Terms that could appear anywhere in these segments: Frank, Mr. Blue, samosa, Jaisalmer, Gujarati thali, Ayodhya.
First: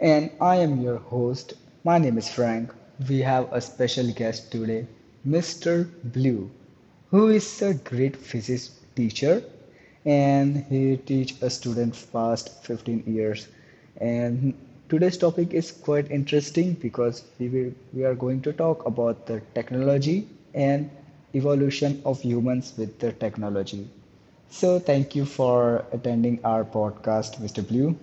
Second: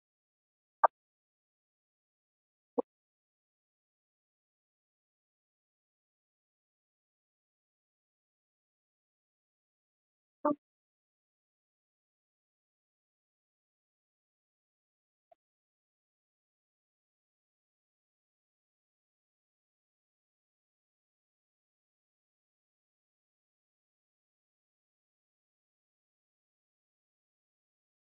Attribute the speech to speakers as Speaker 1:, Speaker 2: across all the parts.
Speaker 1: And I am your host. My name is Frank. We have a special guest today, Mr. Blue, who is a great physics teacher and he teach a student past 15 years. And today's topic is quite interesting because we are going to talk about the technology and evolution of humans with the technology. So thank you for attending our podcast, Mr. Blue.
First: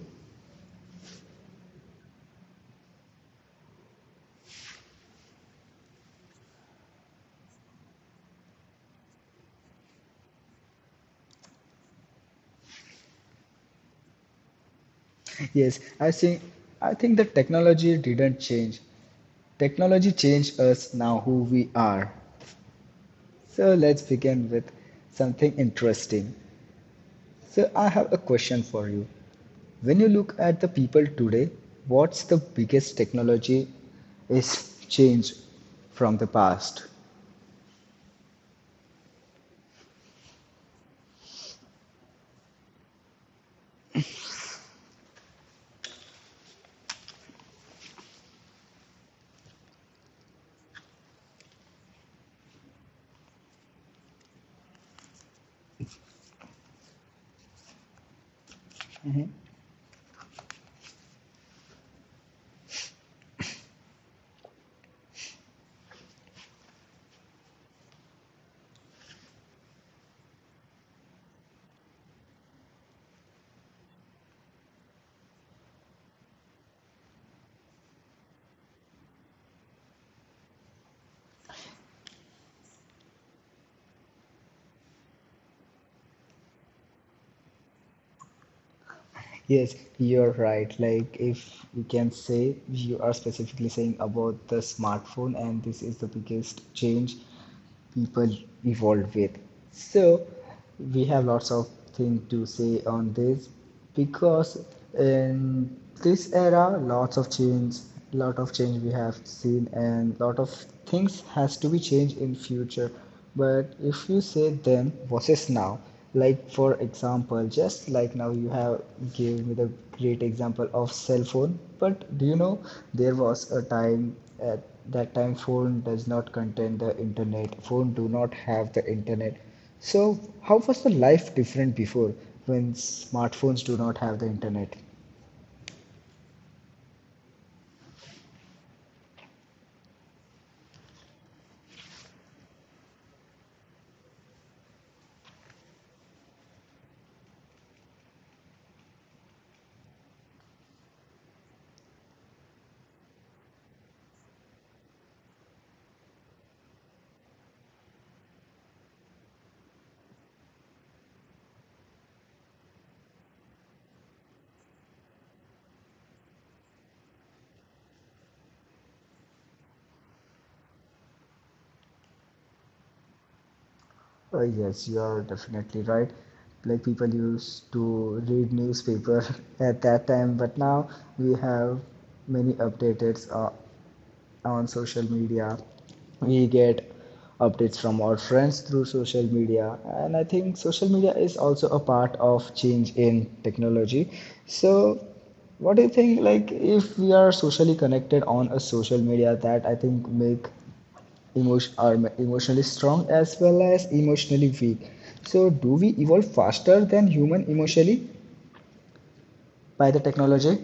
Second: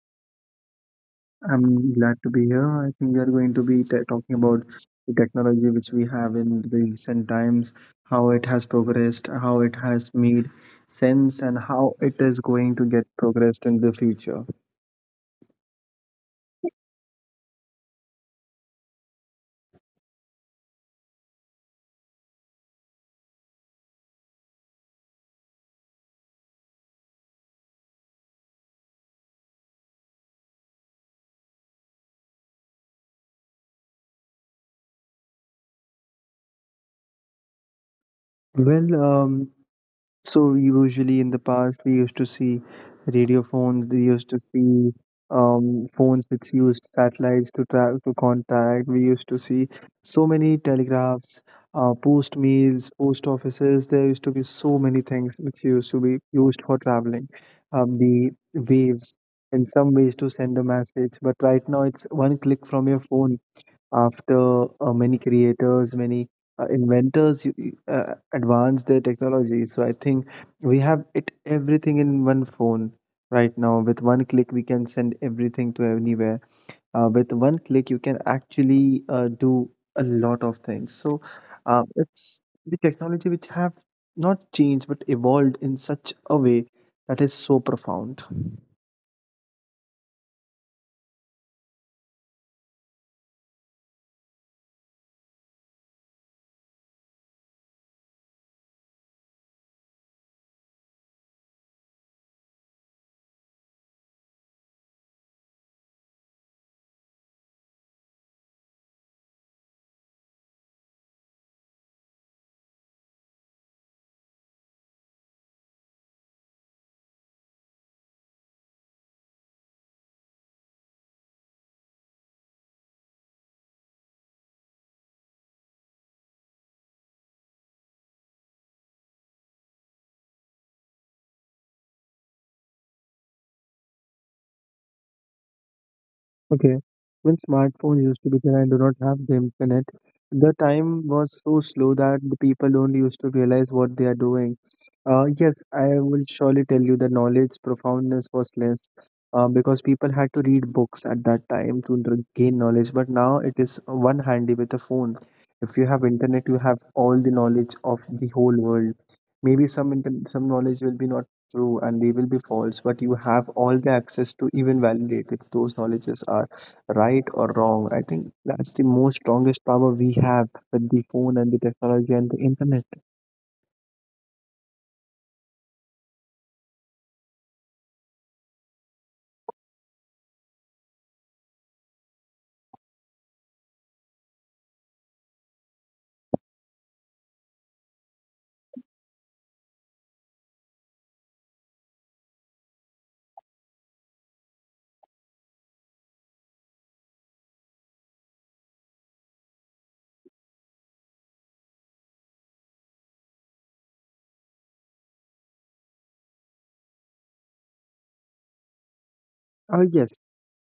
Speaker 2: I'm glad to be here. I think we are going to be talking about the technology which we have in the recent times, how it has progressed, how it has made sense, and how it is going to get progressed in the future.
Speaker 1: Yes, I think the technology didn't change. Technology changed us now who we are. So let's begin with something interesting. So I have a question for you. When you look at the people today, what's the biggest technology is change from the past?
Speaker 2: Well, um, So usually in the past we used to see radio phones, we used to see phones which used satellites to track to contact. We used to see so many telegraphs, post mails, post offices. There used to be so many things which used to be used for traveling. The waves in some ways to send a message, but right now it's one click from your phone after many creators many inventors you advanced their technology, so I think we have it everything in one phone. Right now with one click we can send everything to anywhere. With one click you can actually do a lot of things. So it's the technology which have not changed but evolved in such a way that is so profound.
Speaker 1: Yes, you're right. Like, if we can say, you are specifically saying about the smartphone, and this is the biggest change people evolved with. So, we have lots of things to say on this because in this era, lots of change, lot of change we have seen, and lot of things has to be changed in future. But if you say then versus now, like for example just like now you have gave me the great example of cell phone. But do you know there was a time at that time phone does not contain the internet, phone do not have the internet. So how was the life different before when smartphones do not have the internet?
Speaker 2: Okay, when smartphones used to be there, and do not have the internet. The time was so slow that the people don't used to realize what they are doing. Yes, I will surely tell you the knowledge profoundness was less because people had to read books at that time to gain knowledge. But now it is one handy with a phone. If you have internet, you have all the knowledge of the whole world. Maybe some knowledge will be not true, and they will be false, but you have all the access to even validate if those knowledges are right or wrong. I think that's the most strongest power we have with the phone and the technology and the internet.
Speaker 1: Yes, you are definitely right. Like people used to read newspaper at that time, but now we have many updates on social media. We get updates from our friends through social media, and I think social media is also a part of change in technology. So, what do you think? Like, if we are socially connected on a social media, that I think make emotion are emotionally strong as well as emotionally weak. So, do we evolve faster than human emotionally by the
Speaker 2: Yes.
Speaker 1: technology?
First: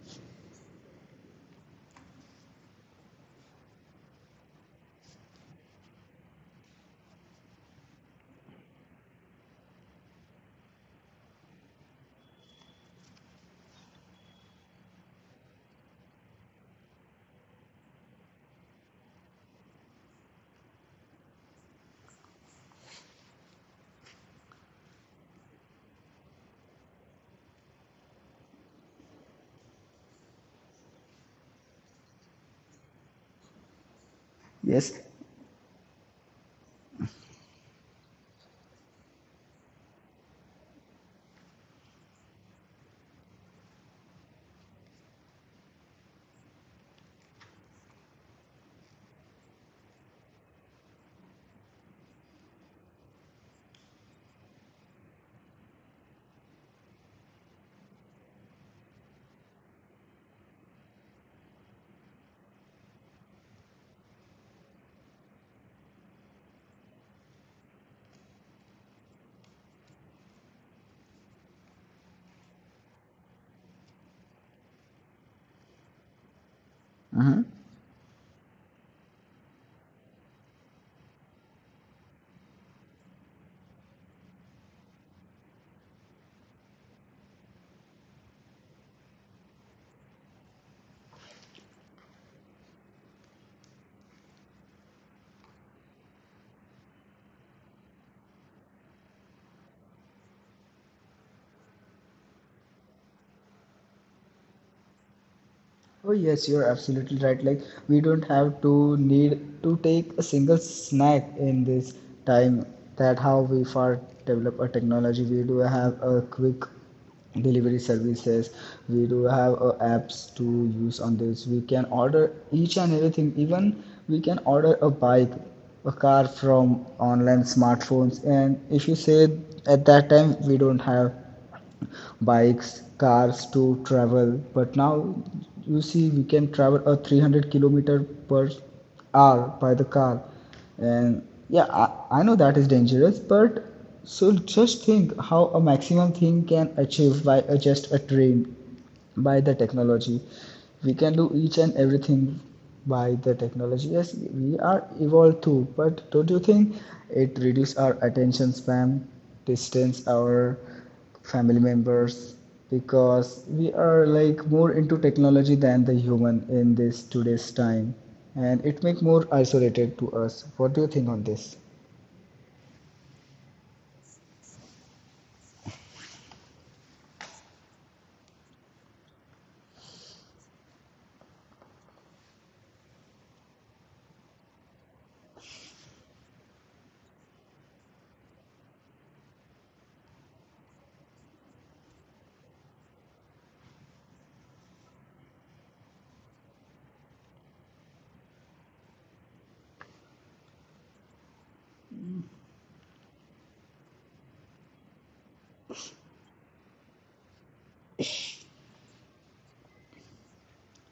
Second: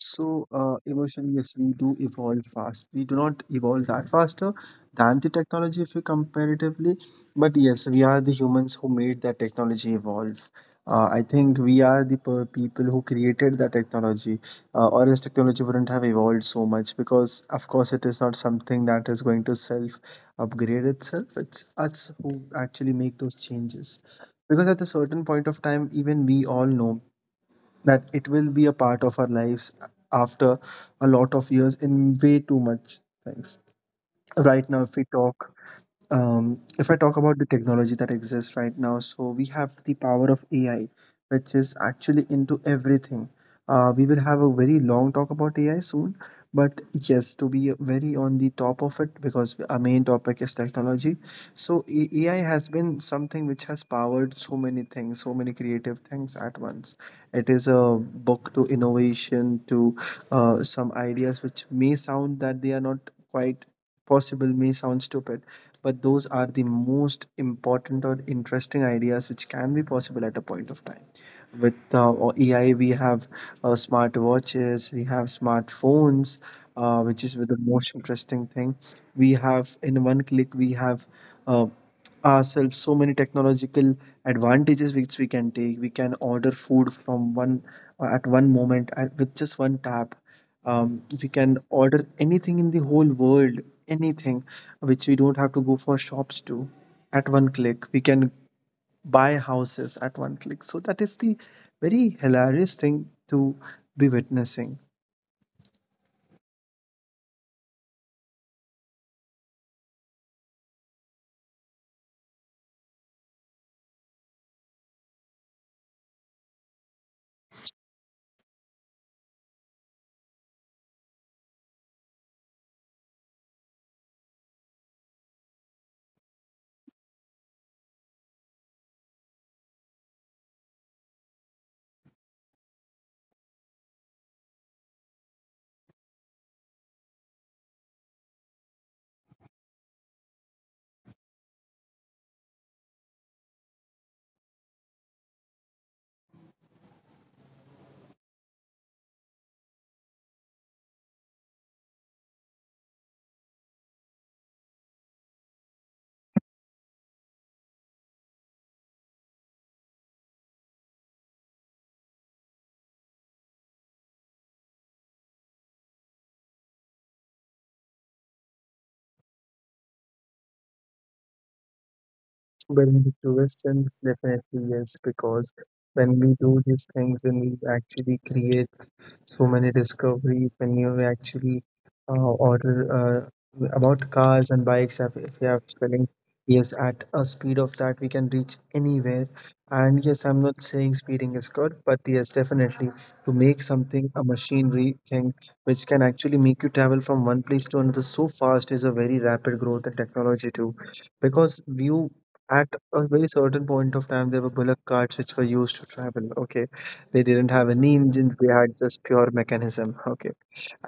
Speaker 2: So evolution, yes, we do evolve fast. We do not evolve that faster than the technology if you comparatively, but yes, we are the humans who made that technology evolve. I think we are the people who created that technology, or else technology wouldn't have evolved so much because, of course, it is not something that is going to self upgrade itself. It's us who actually make those changes. Because at a certain point of time, even we all know that it will be a part of our lives after a lot of years in way too much things. Right now,
Speaker 1: Yes.
Speaker 2: if we talk If I talk about the technology that exists right now, so we have the power of AI, which is actually into everything. We will have a very long talk about AI soon, but yes, to be very on the top of it, because our main topic is technology. So, AI has been something which has powered so many things, so many creative things at once. It is a book to innovation, to some ideas which may sound that they are not quite possible, may sound stupid, but those are the most important or interesting ideas which can be possible at a point of time. With AI, we have smart watches, we have smartphones, which is
Speaker 1: Mm-hmm.
Speaker 2: with the most interesting thing. We have in one click, we have uh, ourselves so many technological advantages which we can take. We can order food from one at one moment at, with just one tap. We can order anything in the whole world, anything which we don't have to go for shops to at one click. We can buy houses at one click. So that is the very hilarious thing to be witnessing.
Speaker 1: Oh yes, you're absolutely right. Like we don't have to need to take a single snack in this time. That how we far develop a technology. We do have a quick delivery services. We do have apps to use on this. We can order each and everything. Even we can order a bike, a car from online smartphones. And if you say at that time we don't have bikes, cars to travel. But now you see we can travel a 300 kilometer per hour by the car. And yeah, I know that is dangerous, but so just think how a maximum thing can achieve by a, just a train, by the technology. We can do each and everything by the technology. Yes, we are evolved too, but don't you think it reduces our attention span, distance our family members because we are like more into technology than the human in this today's time, and it make more isolated to us. What do you think on this?
Speaker 2: Benedictines, definitely yes, because when we do these things, when we actually create so many discoveries, when you actually uh, order about cars and bikes, if you have spelling, yes, at a speed of that, we can reach anywhere. And yes, I'm not saying speeding is good, but yes, definitely to make something a machinery thing which can actually make you travel from one place to another so fast is a very rapid growth in technology too, because you at a very certain point of time, there were bullock carts which were used to travel. Okay, they didn't have any engines; they had just pure mechanism. Okay,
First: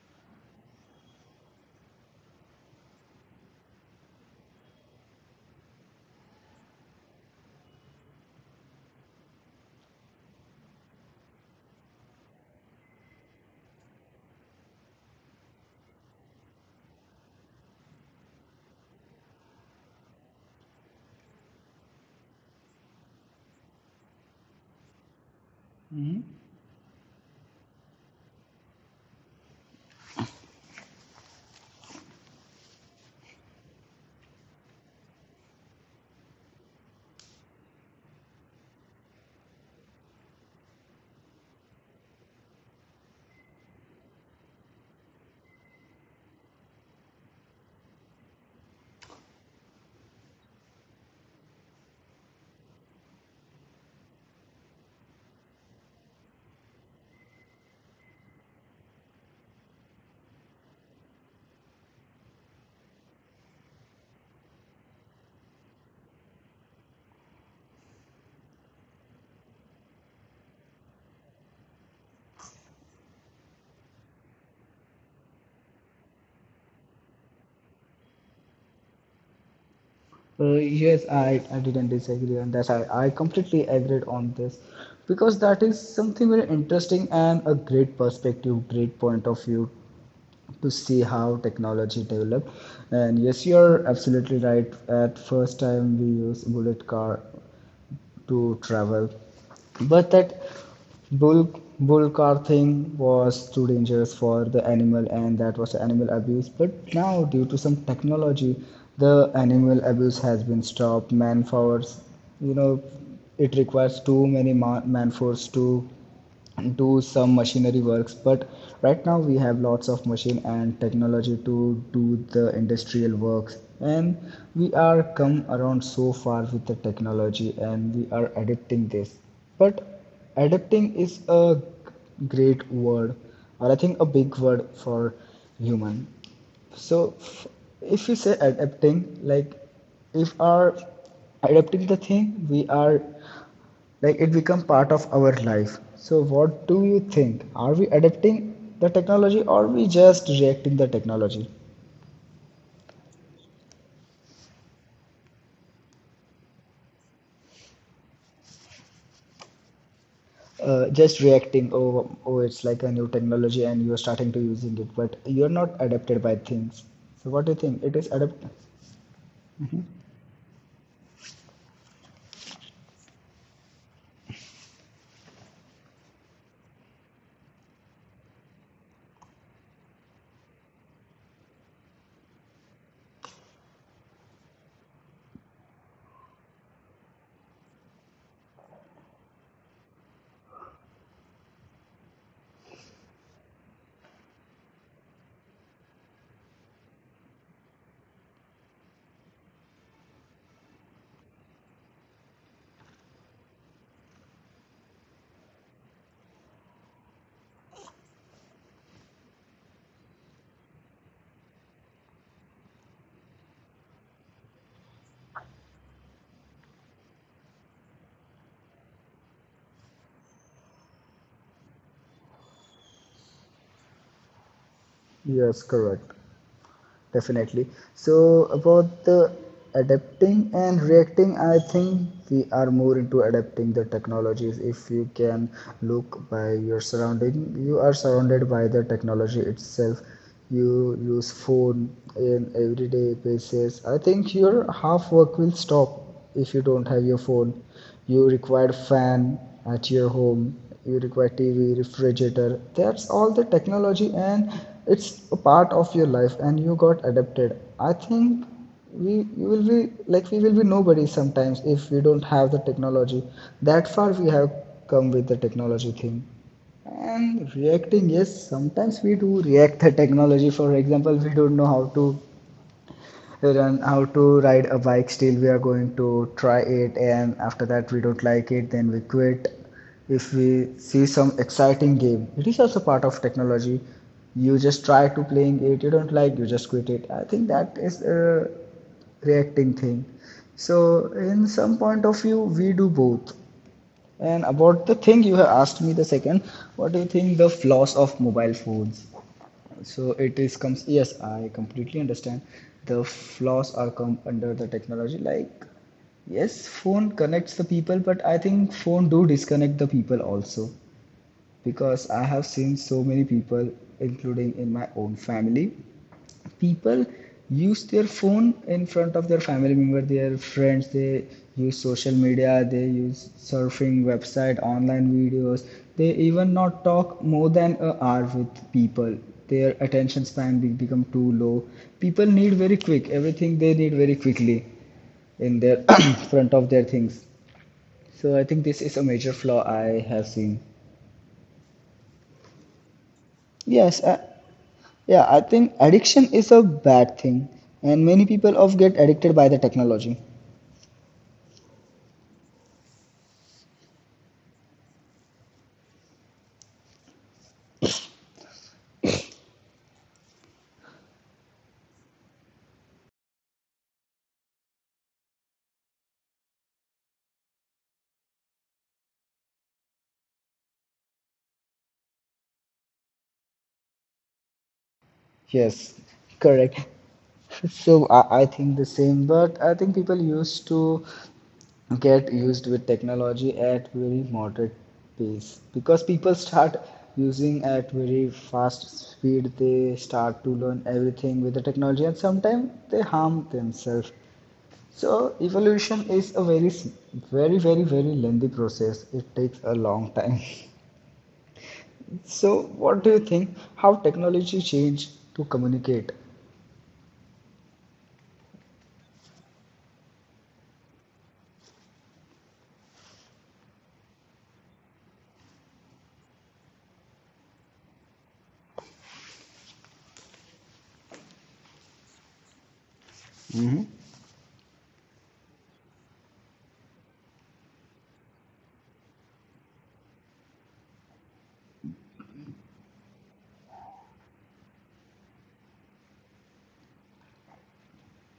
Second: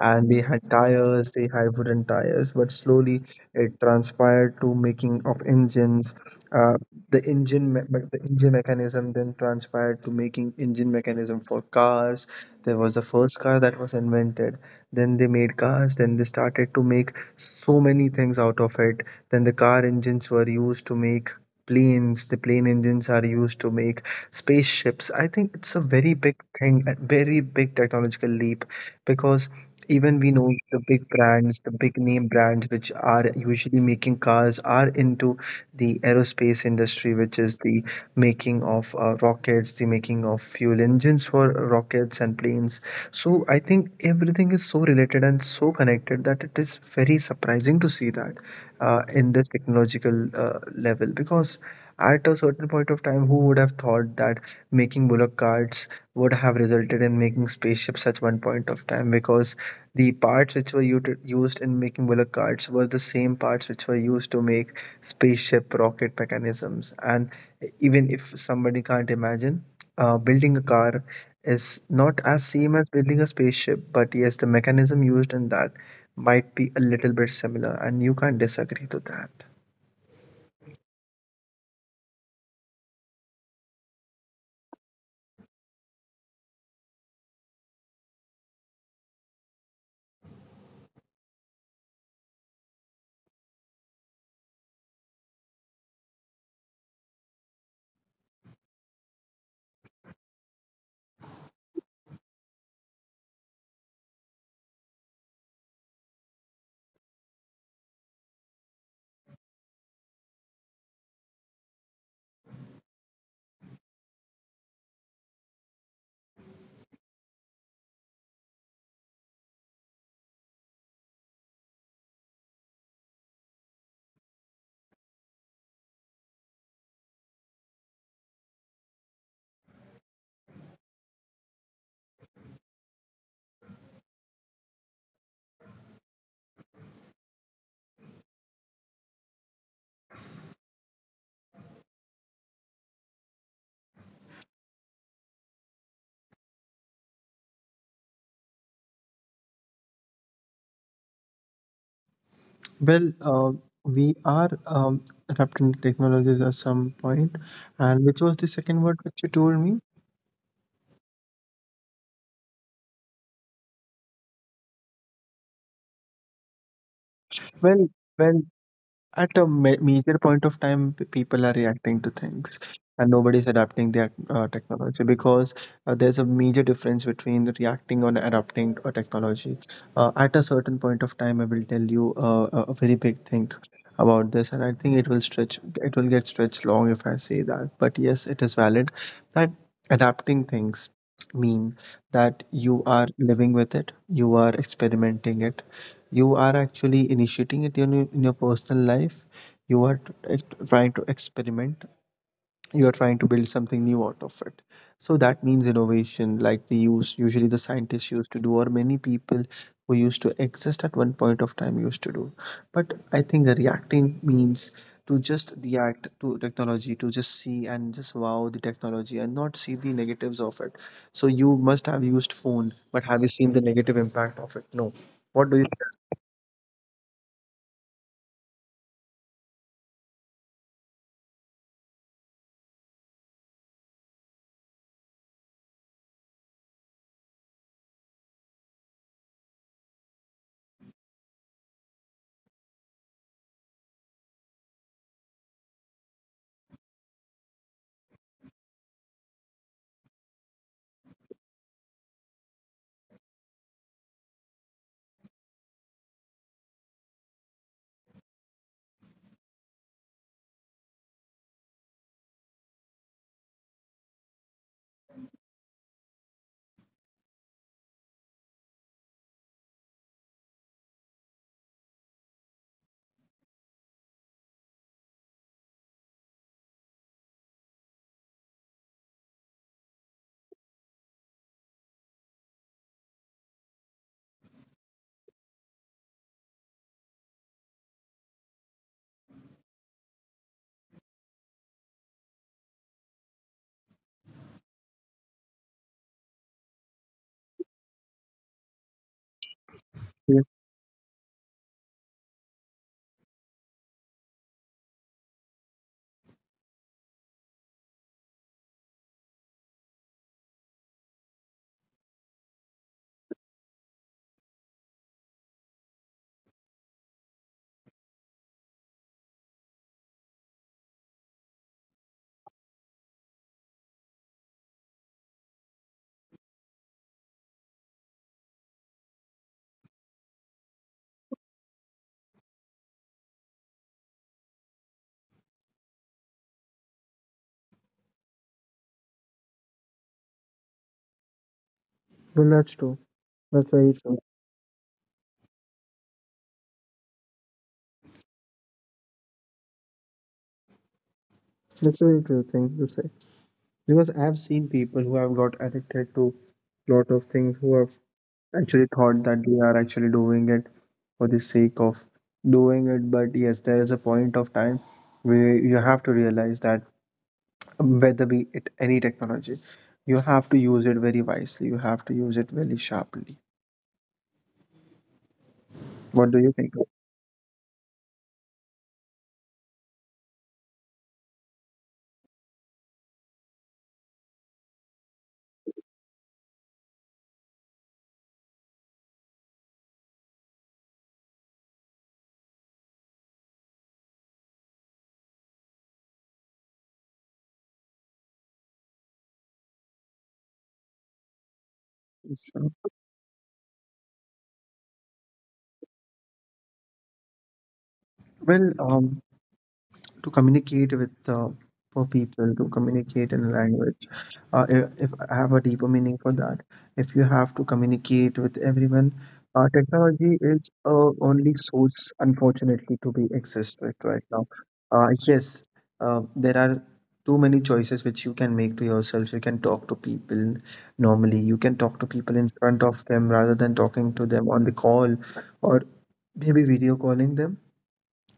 Speaker 2: and they had tires, they had wooden tires, but slowly it transpired to making of engines. Uh, the engine me- but the engine mechanism then transpired to making engine mechanism for cars. There was the first car that was invented, then they made cars, then they started to make so many things out of it. Then the car engines were used to make planes, the plane engines are used to make spaceships. I think it's a very big thing, a very big technological leap, because even we know the big brands, the big name brands which are usually making cars are into the aerospace industry, which is the making of rockets, the making of fuel engines for rockets and planes. So I think everything is so related and so connected that it is very surprising to see that in this technological level, because at a certain point of time who would have thought that making bullock carts would have resulted in making spaceships at one point of time, because the parts which were used in making bullet cards were the same parts which were used to make spaceship rocket mechanisms. And even if somebody can't imagine, building a car is not as same as building a spaceship, but yes, the mechanism used in that might be a little bit similar, and you can't disagree to that.
Speaker 1: Uh, yes I, I didn't disagree on that. I completely agreed on this because that is something very interesting and a great perspective, great point of view to see how technology developed. And yes, you're absolutely right, at first time we use bullet car to travel. But that bull bull car thing was too dangerous for the animal, and that was animal abuse. But now, due to some technology, the animal abuse has been stopped. Man force, you know, it requires too many man force to do some machinery works, but right now we have lots of machine and technology to do the industrial works. And we are come around so far with the technology and we are adapting this. But adapting is a great word or I think a big word for human. So if we say adapting, like if our adapting the thing, we are like it become part of our life. So what do you think? Are we adapting the technology or we just reacting the technology?
Speaker 2: Well, uh, we are wrapped in technologies at some point, and which was the second word which you told me?
Speaker 1: Just reacting. Oh, oh, it's like a new technology and you are starting to using it, but you are not adapted by things. So what do you think?
Speaker 2: Well,
Speaker 1: It is
Speaker 2: well,
Speaker 1: adapt.
Speaker 2: at a major point of time people are reacting to things and nobody's adapting their technology, because there's a major difference between reacting on adapting a technology. At a certain point of time I will tell you a very big thing about this, and I think it will get stretched long if I say that, but yes, it is valid that adapting things mean that you are living with it, you are experimenting it, you are actually initiating it in your personal life. you are t- trying to experiment, you are trying to build something new out of it. So that means innovation, like the use usually the scientists used to do, or many people who used to exist at one point of time used to do. But I think reacting means to just react to technology, to just see and just wow the technology and not see the negatives of it. So you must have used phone, but have you seen the negative impact of it? No, what
Speaker 1: Yes,
Speaker 2: do
Speaker 1: correct. Definitely. So about the adapting and reacting, I think we are more into adapting the technologies. If you can look by your surrounding, you are surrounded by the technology itself. You use phone in everyday basis. I think your half work will stop if you don't have your phone. You require fan at your home, you require TV, refrigerator, that's all the technology. And it's a part of your life and you got adapted. I think we you will be like we will be nobody sometimes if we don't have the technology. That far we have come with the technology thing. And reacting, yes, sometimes we do react the technology. For example, we don't know how to learn how to ride a bike, still we are going to try it, and after that we don't like it, then we quit. If we see some exciting game, it is also part of technology. You just try to playing it, you don't like, you just quit it. I think that is a reacting thing. So in some point of view we do both. And about the thing you have asked me the second, what do you think the flaws of mobile phones? So it
Speaker 2: you?
Speaker 1: is comes, yes, I completely understand. The flaws are come under the technology. Like yes, phone connects the people, but I think phone do disconnect the people also. Because I have seen so many people including in my own family, people use their phone in front of their family member, their friends. They use social media, they use surfing website, online videos. They even not talk more than a hour with people. Their attention become too low. People need very quick everything, they need very quickly in their front of their things. So I think this is a major flaw I have seen.
Speaker 2: Well, that's true. That's very
Speaker 1: Yes,
Speaker 2: true.
Speaker 1: yeah, I think addiction is a bad thing, and many people of get addicted by the technology.
Speaker 2: That's a very true thing to say. Because I've seen people who have got addicted to lot of things, who have actually thought that they are actually doing it for the sake of doing it. But yes, there is a point of time where you have to realize that whether be it any technology, you have to use it very wisely. You have to use it very sharply.
Speaker 1: Yes,
Speaker 2: What do you think?
Speaker 1: correct. So I think the same, but I think people used to get used with technology at very moderate pace because people start using at very fast speed. They start to learn everything with the technology, and sometimes they harm themselves. So evolution is a very, very, very, very lengthy process. It takes a long time. So
Speaker 2: Sure.
Speaker 1: what do you think? How technology changed to communicate?
Speaker 2: Well, um, to communicate with for people to communicate in a language, if I have a deeper meaning for that, if you have to communicate with everyone, technology is only source unfortunately to be exist
Speaker 1: Hmm.
Speaker 2: with right now. Yes, there are too many choices which you can make to yourself. You can talk to people normally, you can talk to people in front of them rather than talking to them on the call, or maybe video calling them.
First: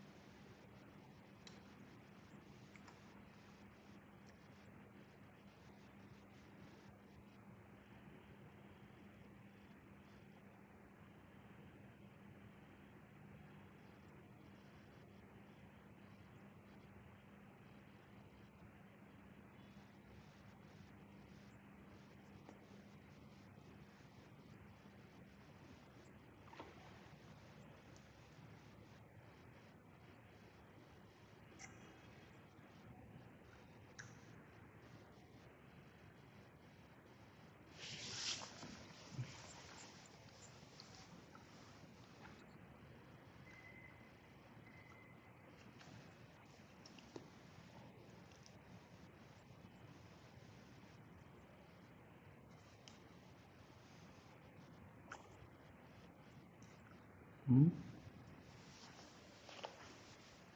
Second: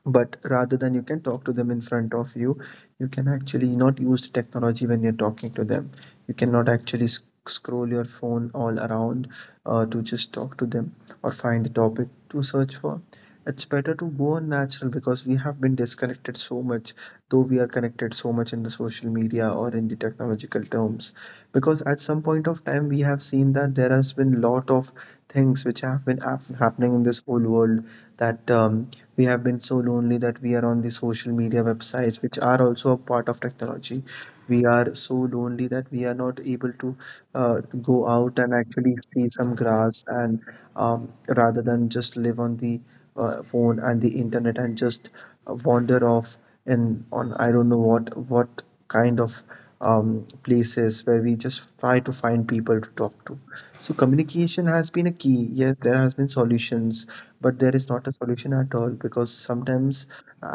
Speaker 2: But rather than, you can talk to them in front of you, you can actually not use technology when you're talking to them. You cannot actually scroll your phone all around to just talk to them or find the topic to search for. It's better to go on natural because we have been disconnected so much, though we are connected so much in the social media or in the technological terms. Because at some point of time we have seen that there has been lot of things which have been happening in this whole world, that we have been so lonely that we are on the social media websites, which are also a part of technology. We are so lonely that we are not able to uh, go out and actually see some grass, and rather than just live on the phone and the internet and just wander off in on I don't know what kind of places where we just try to find people to talk to. So communication has been a key. Yes, there has been solutions, but there is not a solution at all because sometimes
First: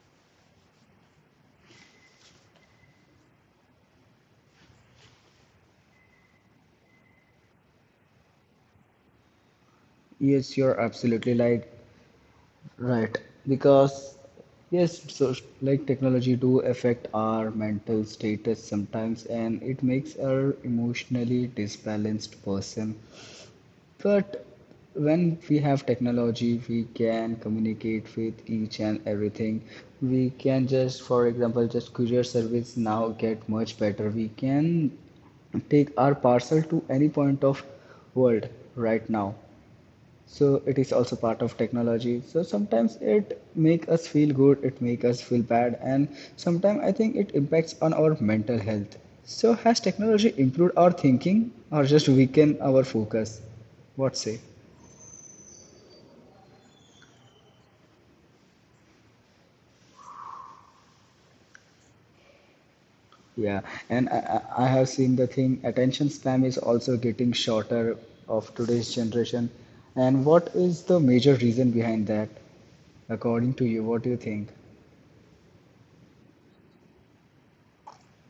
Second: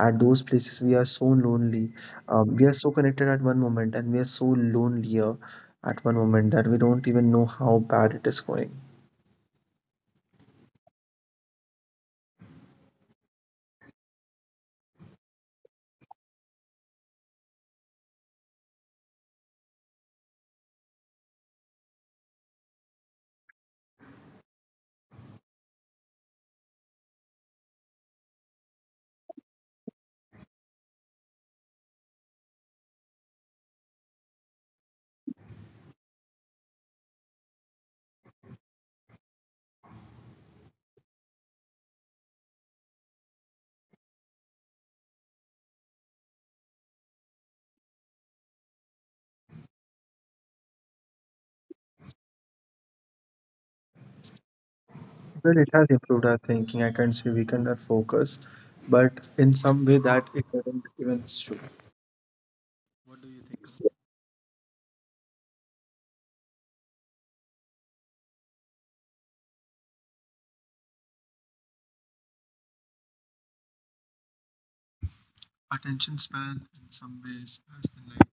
Speaker 2: at those places we are so lonely. We are so connected at one moment and we are so lonelier at one moment that we don't even know how bad it is going.
Speaker 1: Yes, you're absolutely like right. Because yes, so like technology do affect our mental status sometimes, and it makes our emotionally disbalanced person. But when we have technology, we can communicate with each and everything. We can just, for example, just courier service now get much better. We can take our parcel to any point of world right now. So it is also part of technology. So sometimes it make us feel good, it make us feel bad, and sometimes I think it impacts on our mental health. So has technology improved our thinking or just weaken our focus? What say?
Speaker 2: Well, it has improved our thinking. I can't say we cannot focus, but in some way that it doesn't even show. What do you
Speaker 1: Yeah.
Speaker 2: think?
Speaker 1: And I have seen the thing, attention span is also getting shorter of today's generation. And what is the major reason behind that, according to you? What do you think?
Speaker 2: Attention span in some ways has been like.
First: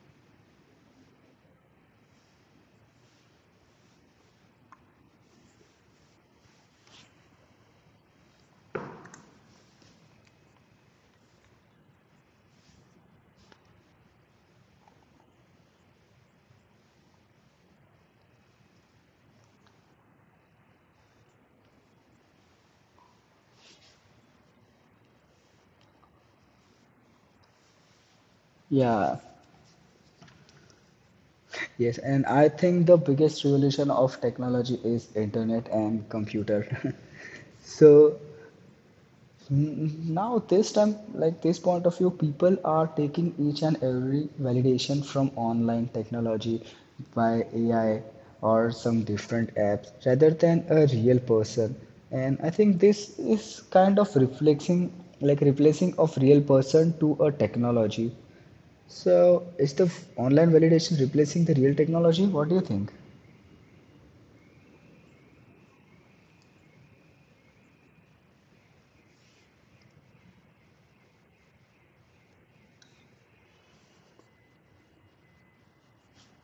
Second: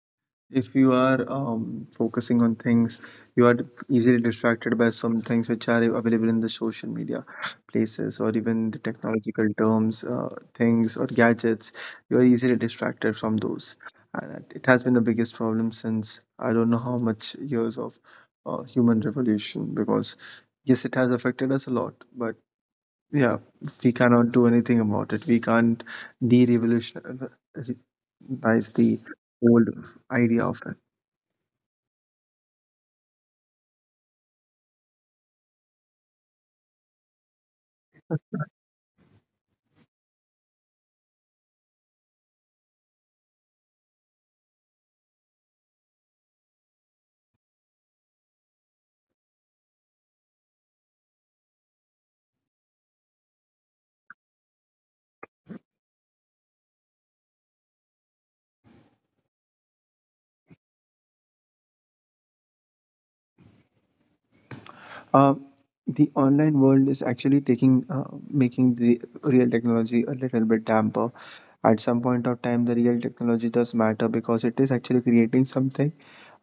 Speaker 2: If you are focusing on things, you are easily distracted by some things which are available in the social media places or even the technological terms, things or gadgets. You are easily distracted from those. And it has been the biggest problem since I don't know how much years of human revolution because, yes, it has affected us a lot, but yeah, we cannot do anything about it. We can't de revolutionize the
Speaker 1: Yeah.
Speaker 2: old idea of.
Speaker 1: Yes, and I think the biggest revolution of technology is internet and computer. So now this time, like this point of view, people are taking each and every validation from online technology by AI or some different apps rather than a real person. And I think this is kind of reflecting, like replacing of real person to a technology. So is the online validation replacing the real technology? What do you think?
Speaker 2: Uh, the online world is actually taking making the real technology a little bit damper. At some point of time, the real technology does matter because it is actually creating something.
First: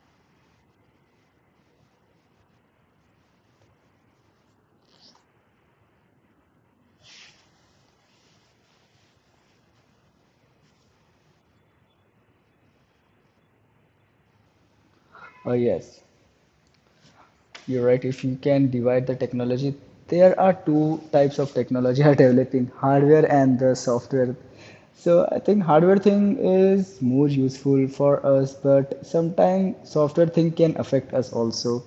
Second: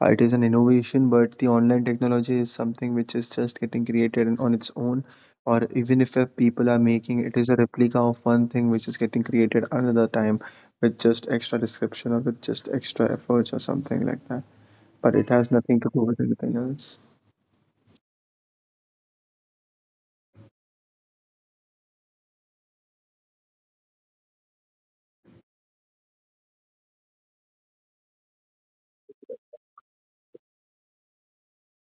Speaker 2: It is an innovation, but the online technology is something which is just getting created on its own. Or even if people are making, it is a replica of one thing which is getting created another time with just extra description or with just extra efforts or something like that. But it has nothing to do
Speaker 1: Yes,
Speaker 2: with anything else.
Speaker 1: you're right. If you can divide the technology, there are two types of technology are developing, hardware and the software. So I think hardware thing is more useful for us, but sometimes software thing can affect us also.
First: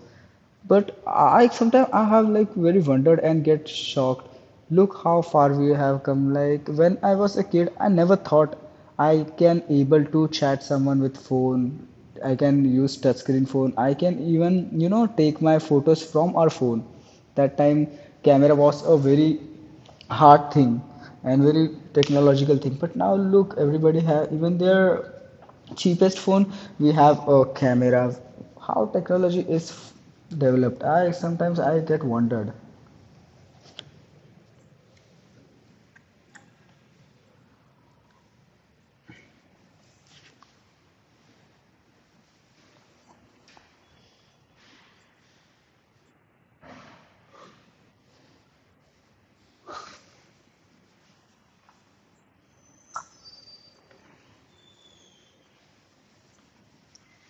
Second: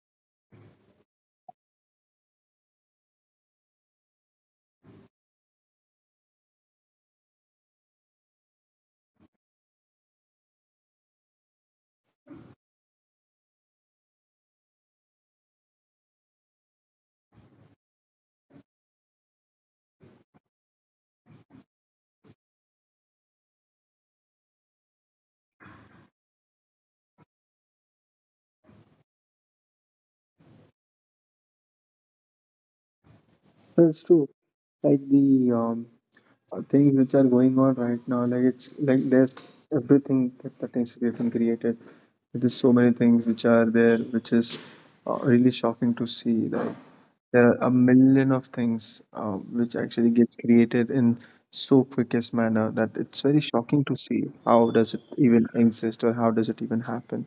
Speaker 1: But I sometimes I have like very wondered and get shocked. Look how far we have come. Like when I was a kid, I never thought I can able to chat someone with phone. I can use touchscreen phone. I can even you know take my photos from our phone. That time camera was a very hard thing and very technological thing. But now look, everybody have even their cheapest phone. We have a camera. How technology is developed? I sometimes I get wondered.
Speaker 2: That's true. Like the things which are going on right now, like it's like there's everything that pertains to getting created, there's so many things which are there which is really shocking to see. Like there are a million of things which actually gets created in so quickest manner that it's very shocking to see how does it even exist or how does it even happen.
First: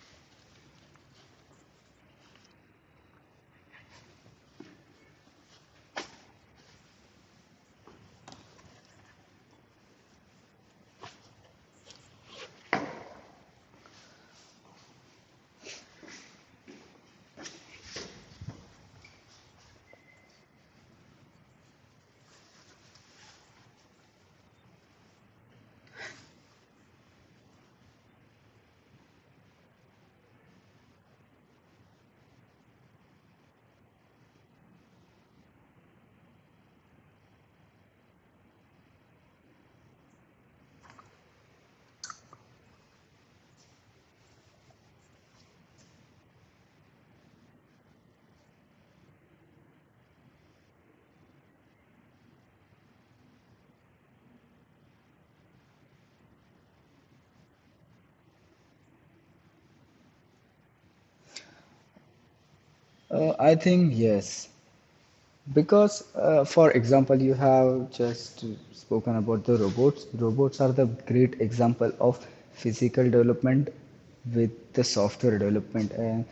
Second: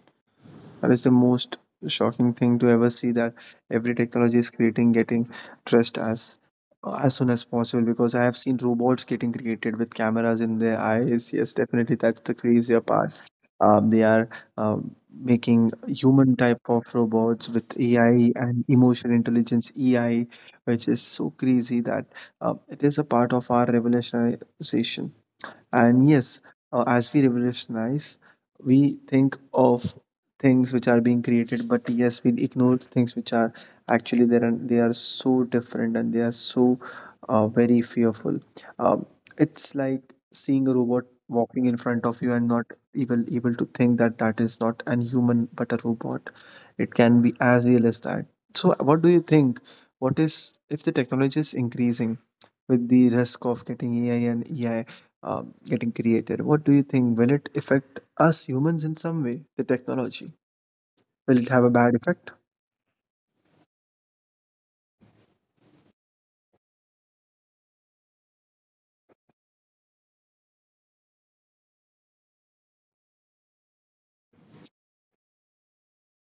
Speaker 2: That is the most shocking thing to ever see, that every technology is creating getting trust as soon as possible, because I have seen robots getting created with cameras in their eyes. Yes, definitely that's the crazier part. They are making human type of robots with AI and emotional intelligence AI, which is so crazy that it is a part of our revolutionization. And yes, as we revolutionize, we think of things which are being created, but yes, we ignore things which are actually there and they are so different and they are so very fearful. Um, it's like seeing a robot walking in front of you and not even able to think that that is not an human but a robot. It can be as real as that. So, what do you think? What is if the technology is increasing with the risk of getting AI and EI getting created? What do you think? Will it affect us humans in some way, the technology? Will it have a bad effect?
Speaker 1: I think yes. Because, for example, you have just spoken about the robots. Robots are the great example of physical development with the software development. And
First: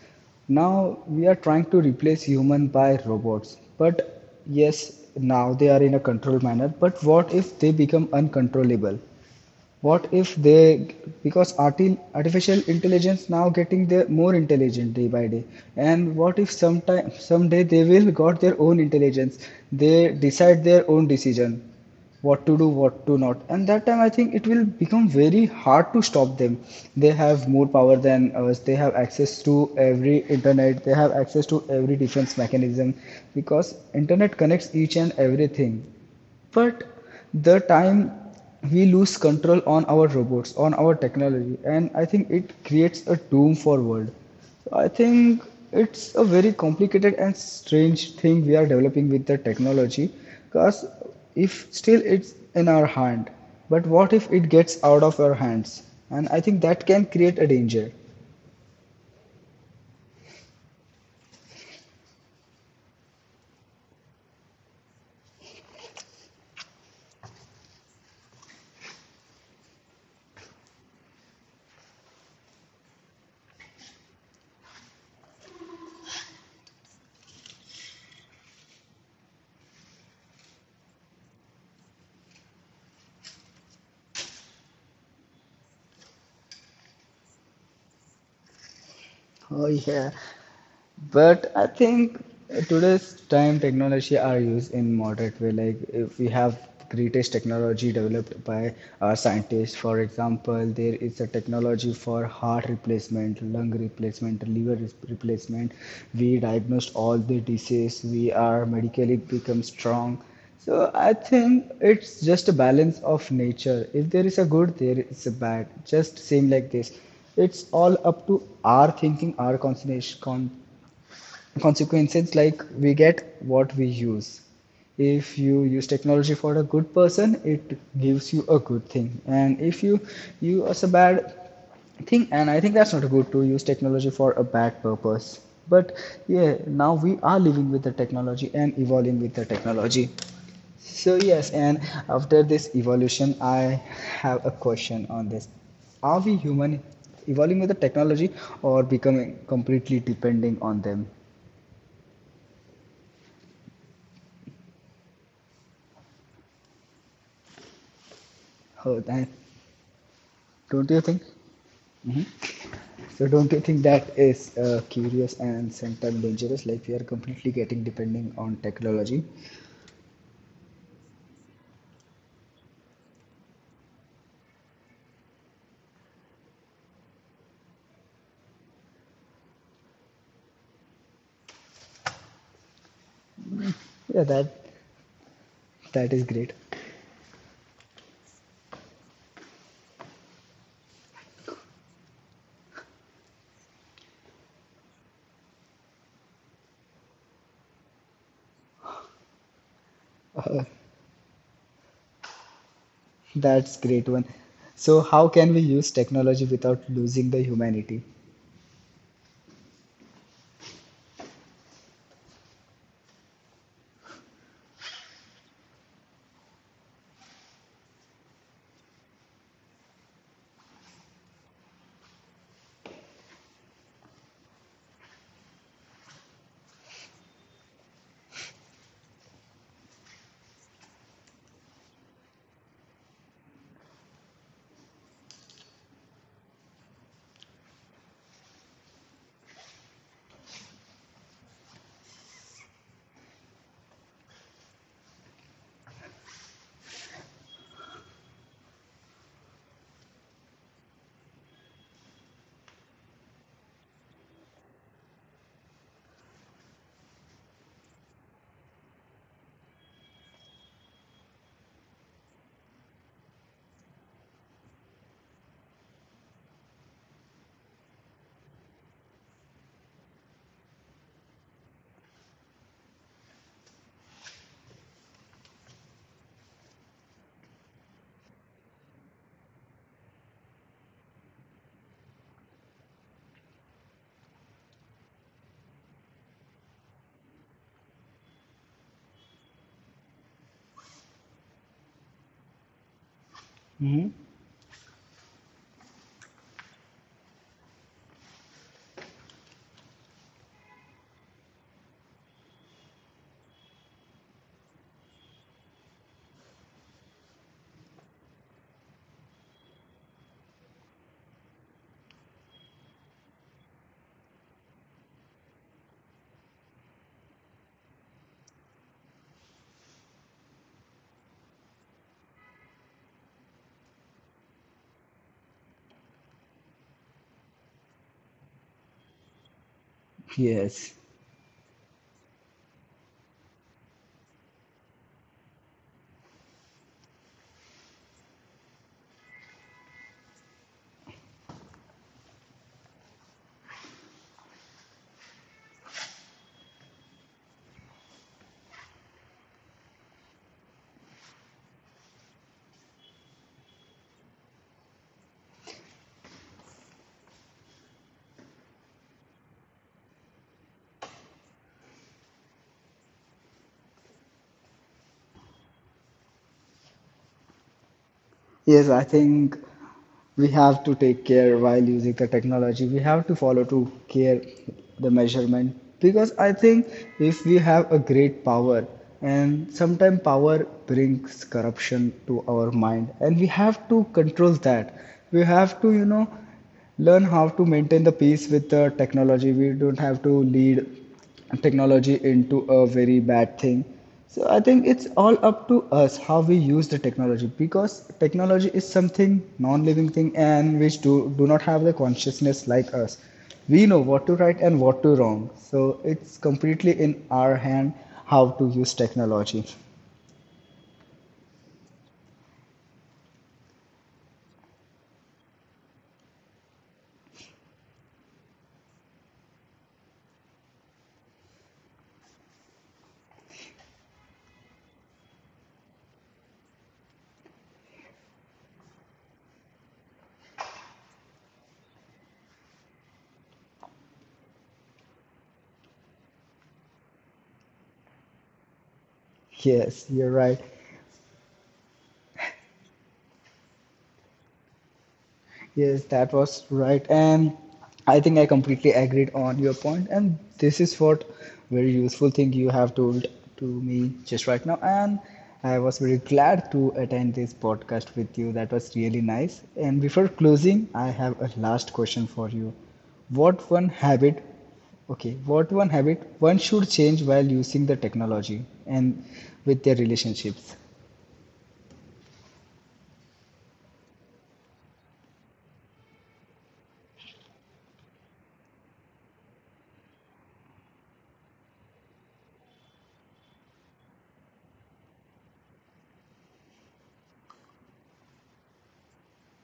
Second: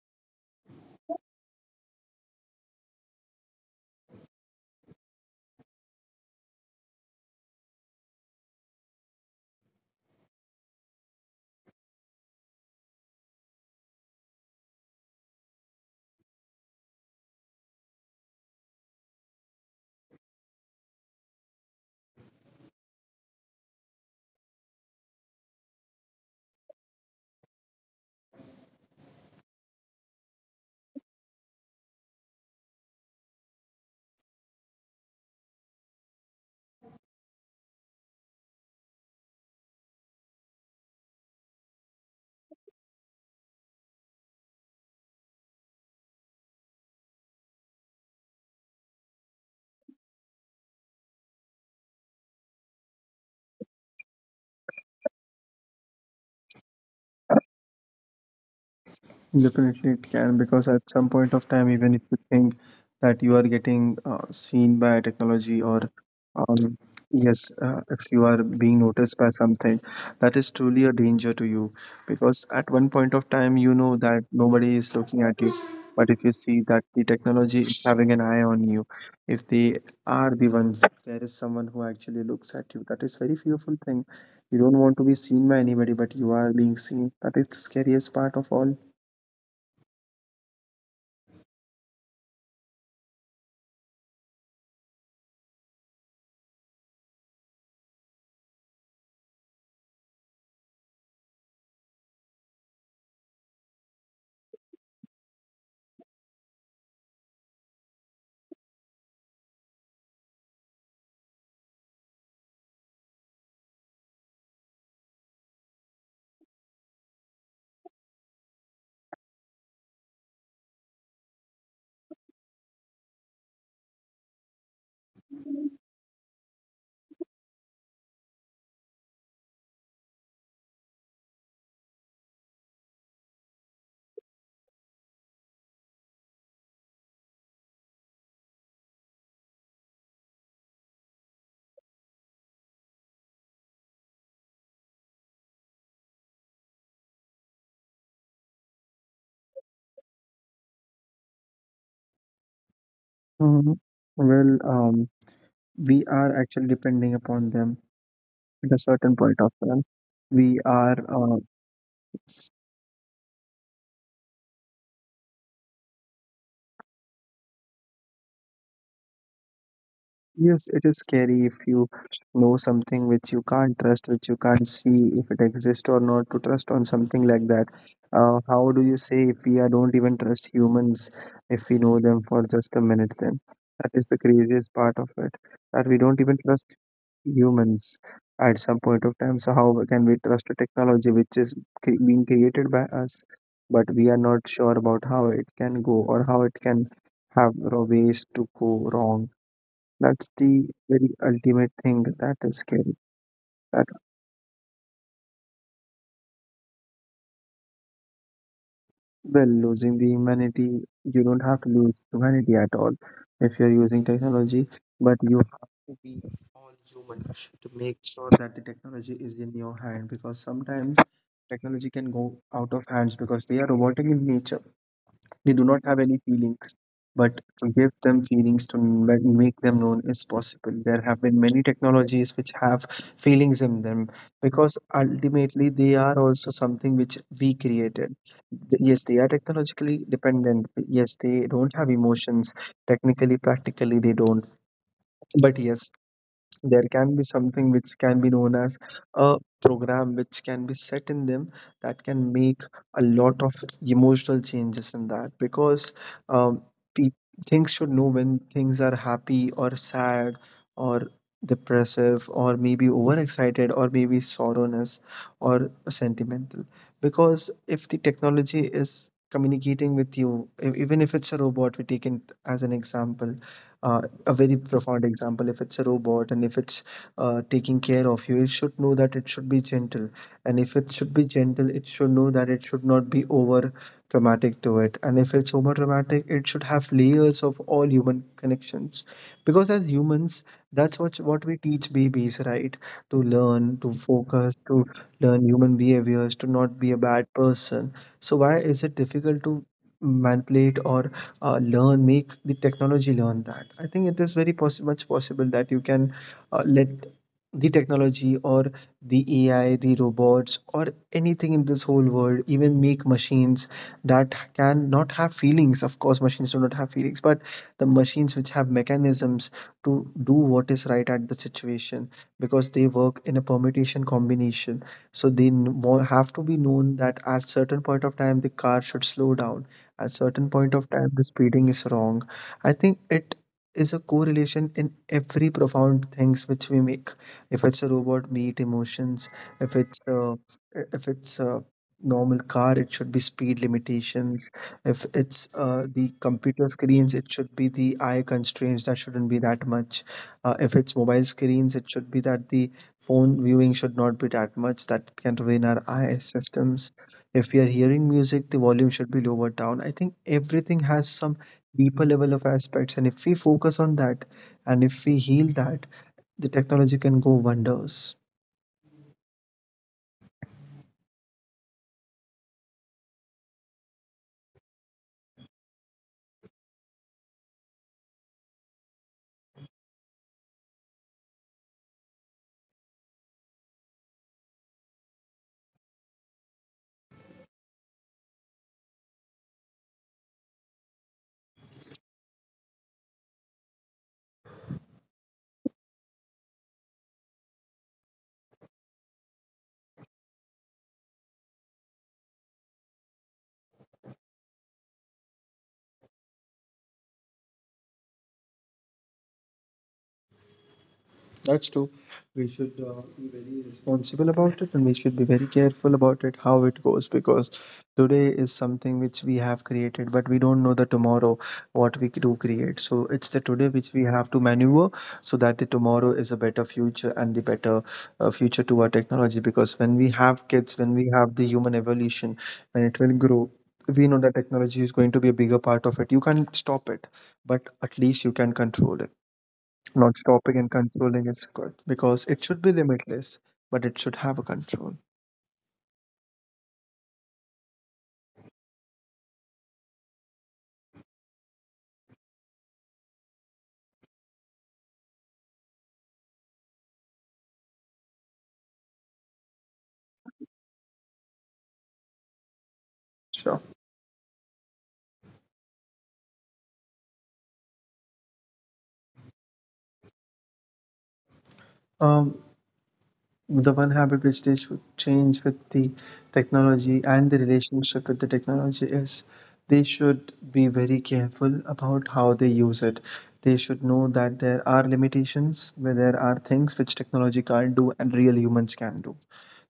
Speaker 1: now we are trying to replace human by robots. But yes, now they are in a controlled manner. But what if they become uncontrollable? What if they, because artificial intelligence now getting their more intelligent day by day, and what if sometime someday they will got their own intelligence, they decide their own decision, what to do what to not? And that time I think it will become very hard to stop them. They have more power than us, they have access to every internet, they have access to every defense mechanism, because internet connects each and everything. But the time we lose control on our robots, on our technology, and I think it creates a doom for world. So I think it's a very complicated and strange thing we are developing with the technology. Because if still it's in our hand, but what if it gets out of our hands? And I think that can create a danger.
Speaker 2: Definitely, it can, because at some point of time, even if you think that you are getting seen by technology, or um, yes, if you are being noticed by something, that is truly a danger to you, because at one point of time, you know that nobody is looking at you. But if you see that the technology is having an eye on you, if they are the ones, if there is someone who actually looks at you, that is very fearful thing. You don't want to be seen by anybody, but you are being seen. That is the scariest part of all.
Speaker 1: Oh, yeah. But I think today's time technology are used in moderate way. Like if we have greatest technology developed by our scientists, for example, there is a technology for heart replacement, lung replacement, liver replacement. We diagnosed all the disease. We are medically become strong. So I think it's just a balance of nature. If there is a good, there is a bad. Just same like this. It's all up to our thinking, our concentration, consequences, like we get what we use. If you use technology for a good person, it gives you a good thing, and if you use a bad thing, and I think that's not good to use technology for a bad purpose. But yeah, now we are living with the technology and evolving with the technology. So yes, and after this evolution, I have a question on this. Are we human evolving with the technology, or becoming completely depending on them?
Speaker 2: Mhm. Well, we are actually depending upon them at a
Speaker 1: Oh,
Speaker 2: certain
Speaker 1: that,
Speaker 2: point of time. We
Speaker 1: don't
Speaker 2: are
Speaker 1: you think? Mhm. So don't you think that is curious and sometimes dangerous? Like we are completely getting depending on technology.
Speaker 2: yes, it is scary if you know something which you can't trust, which you can't see if it exists or not, to trust on something like that. How do you say if we are, don't even trust humans if we know them for just a minute? Then that is the
Speaker 1: Yeah,
Speaker 2: craziest part of it, that we
Speaker 1: that
Speaker 2: don't
Speaker 1: is
Speaker 2: even
Speaker 1: great.
Speaker 2: trust humans at some point of time. So, how can we trust a technology which is being created by us, but we are not sure about how it can go or how it can have ways to go wrong? That's
Speaker 1: Uh,
Speaker 2: the very ultimate thing that is scary.
Speaker 1: that's
Speaker 2: That,
Speaker 1: great one. So how can we use technology without losing the humanity?
Speaker 2: well, losing the humanity, you don't have to lose humanity at all if you're using technology, but you have to be all human to make sure that the technology is in your hand, because sometimes technology can go out of hands because they are robotic in nature. They do not have any feelings, but to give them feelings to make them known is possible. There have been many technologies which have feelings in them, because ultimately they are also something which we created. Yes, they are technologically dependent. Yes, they don't have emotions. Technically, practically, they don't. But yes, there can be something which can be known as a program which can be set in them that can make a lot of emotional changes in that, because um, pe- things should know when things are happy or sad or depressive or maybe overexcited or maybe sorrowness or sentimental, because if the technology is communicating with you, even if it's a robot, we take it as an example, uh, a very profound example. If it's a robot and if it's taking care of you, it should know that it should be gentle, and if it should be gentle, it should know that it should not be over traumatic to it, and if it's over traumatic, it should have layers of all human connections, because as humans, that's what we teach babies, right? To learn, to
Speaker 1: Hmm.
Speaker 2: focus, to learn human behaviors, to not be a bad person. So why is it difficult to manipulate or learn, make the technology learn that? I think it is very possi much possible that you can let the technology or the AI, the robots, or anything in this whole world, even make machines that can not have feelings. Of course, machines do not have feelings, but the machines which have mechanisms to do what is right at the situation, because they work in a permutation combination. So they have to be known that at certain point of time the car should slow down, at certain point of
Speaker 1: Yes.
Speaker 2: time, the speeding is wrong. I think it is a correlation in every profound things which we make. If it's a robot, meet emotions. If it's a, if it's a normal car, it should be speed limitations. If it's the computer screens, it should be the eye constraints that shouldn't be that much. If it's mobile screens, it should be that the phone viewing should not be that much that can ruin our eye systems. If we are hearing music, the volume should be lowered down. I think everything has some deeper level of aspects, and if we focus on that and if we heal that, the technology can go wonders.
Speaker 1: Yes, I think we have to take care while using the technology, we have to follow to care the measurement, because I think if we have a great power, and sometimes power brings corruption to our mind and we have to control that. We have to, you know, learn how to maintain the peace with the technology. We don't have to lead technology into a very bad thing. So I think it's all up to us how we use the technology, because technology is something non-living thing and which do not have the consciousness like us. We know what to right and what to wrong. So it's completely in our hand how to use technology.
Speaker 2: That's true. We should be very responsible about it and we should be very careful about it, how it goes, because today is something which we have created, but we don't know the tomorrow what we do create. So it's the today which we have to maneuver so that the tomorrow is a better future and the better future to our technology. Because when we have kids, when we have the human evolution, when it will grow, we know that technology is going to be a bigger part of it. You can't stop it, but at least you can control it.
Speaker 1: Yes,
Speaker 2: Not
Speaker 1: you're
Speaker 2: stopping
Speaker 1: right.
Speaker 2: and controlling is good, because it should be limitless, but it should have a control.
Speaker 1: Yes, that was right. And I think I completely agreed on your point. And this is what very useful thing you have told to me just right now. And I was very glad to attend this podcast with you. That was really nice. And before closing, I have a last question for you.
Speaker 2: Sure.
Speaker 1: What one habit, okay, what one habit one should change while using the technology and with their relationships?
Speaker 2: Um, the one habit which they should change with the technology and the relationship with the technology is they should be very careful about how they use it. They should know that there are limitations, where there are things which technology can't do and real humans can do.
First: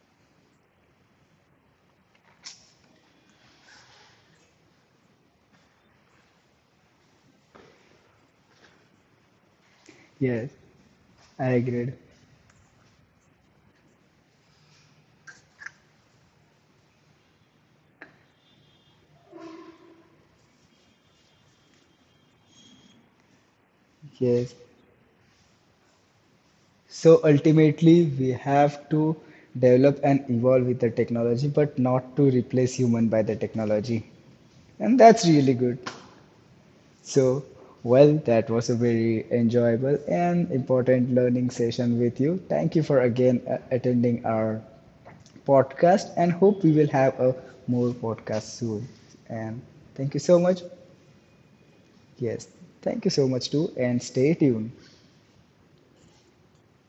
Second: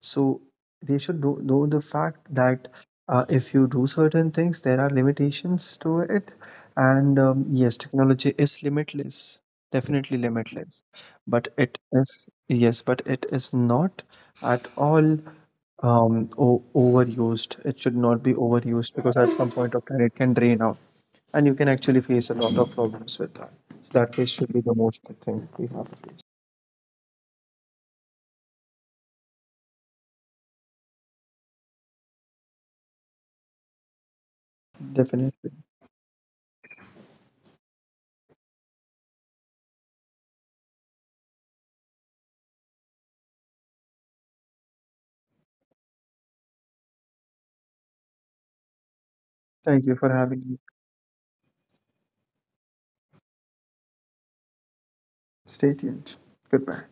Speaker 2: So they should know the fact that if you do certain things there are limitations to it, and yes, technology is limitless, definitely
Speaker 1: Yes,
Speaker 2: limitless, but
Speaker 1: I
Speaker 2: it
Speaker 1: agreed.
Speaker 2: is, yes, but it is not at all overused. It should not be overused because at some point of time it can drain out and you can actually face a lot of problems with that. So that way should
Speaker 1: Yes.
Speaker 2: be the most thing we have to face.
Speaker 1: So ultimately, we have to develop and evolve with the technology, but not to replace human by the technology. And that's
Speaker 2: Definitely.
Speaker 1: really good. So, well, that was a very enjoyable and important learning session with you. Thank you for again attending our podcast and hope we will have a more podcast soon. And
Speaker 2: Thank you for
Speaker 1: thank you so
Speaker 2: having me.
Speaker 1: much. Yes, thank you so much too and stay tuned.
Speaker 2: Stay tuned. Goodbye.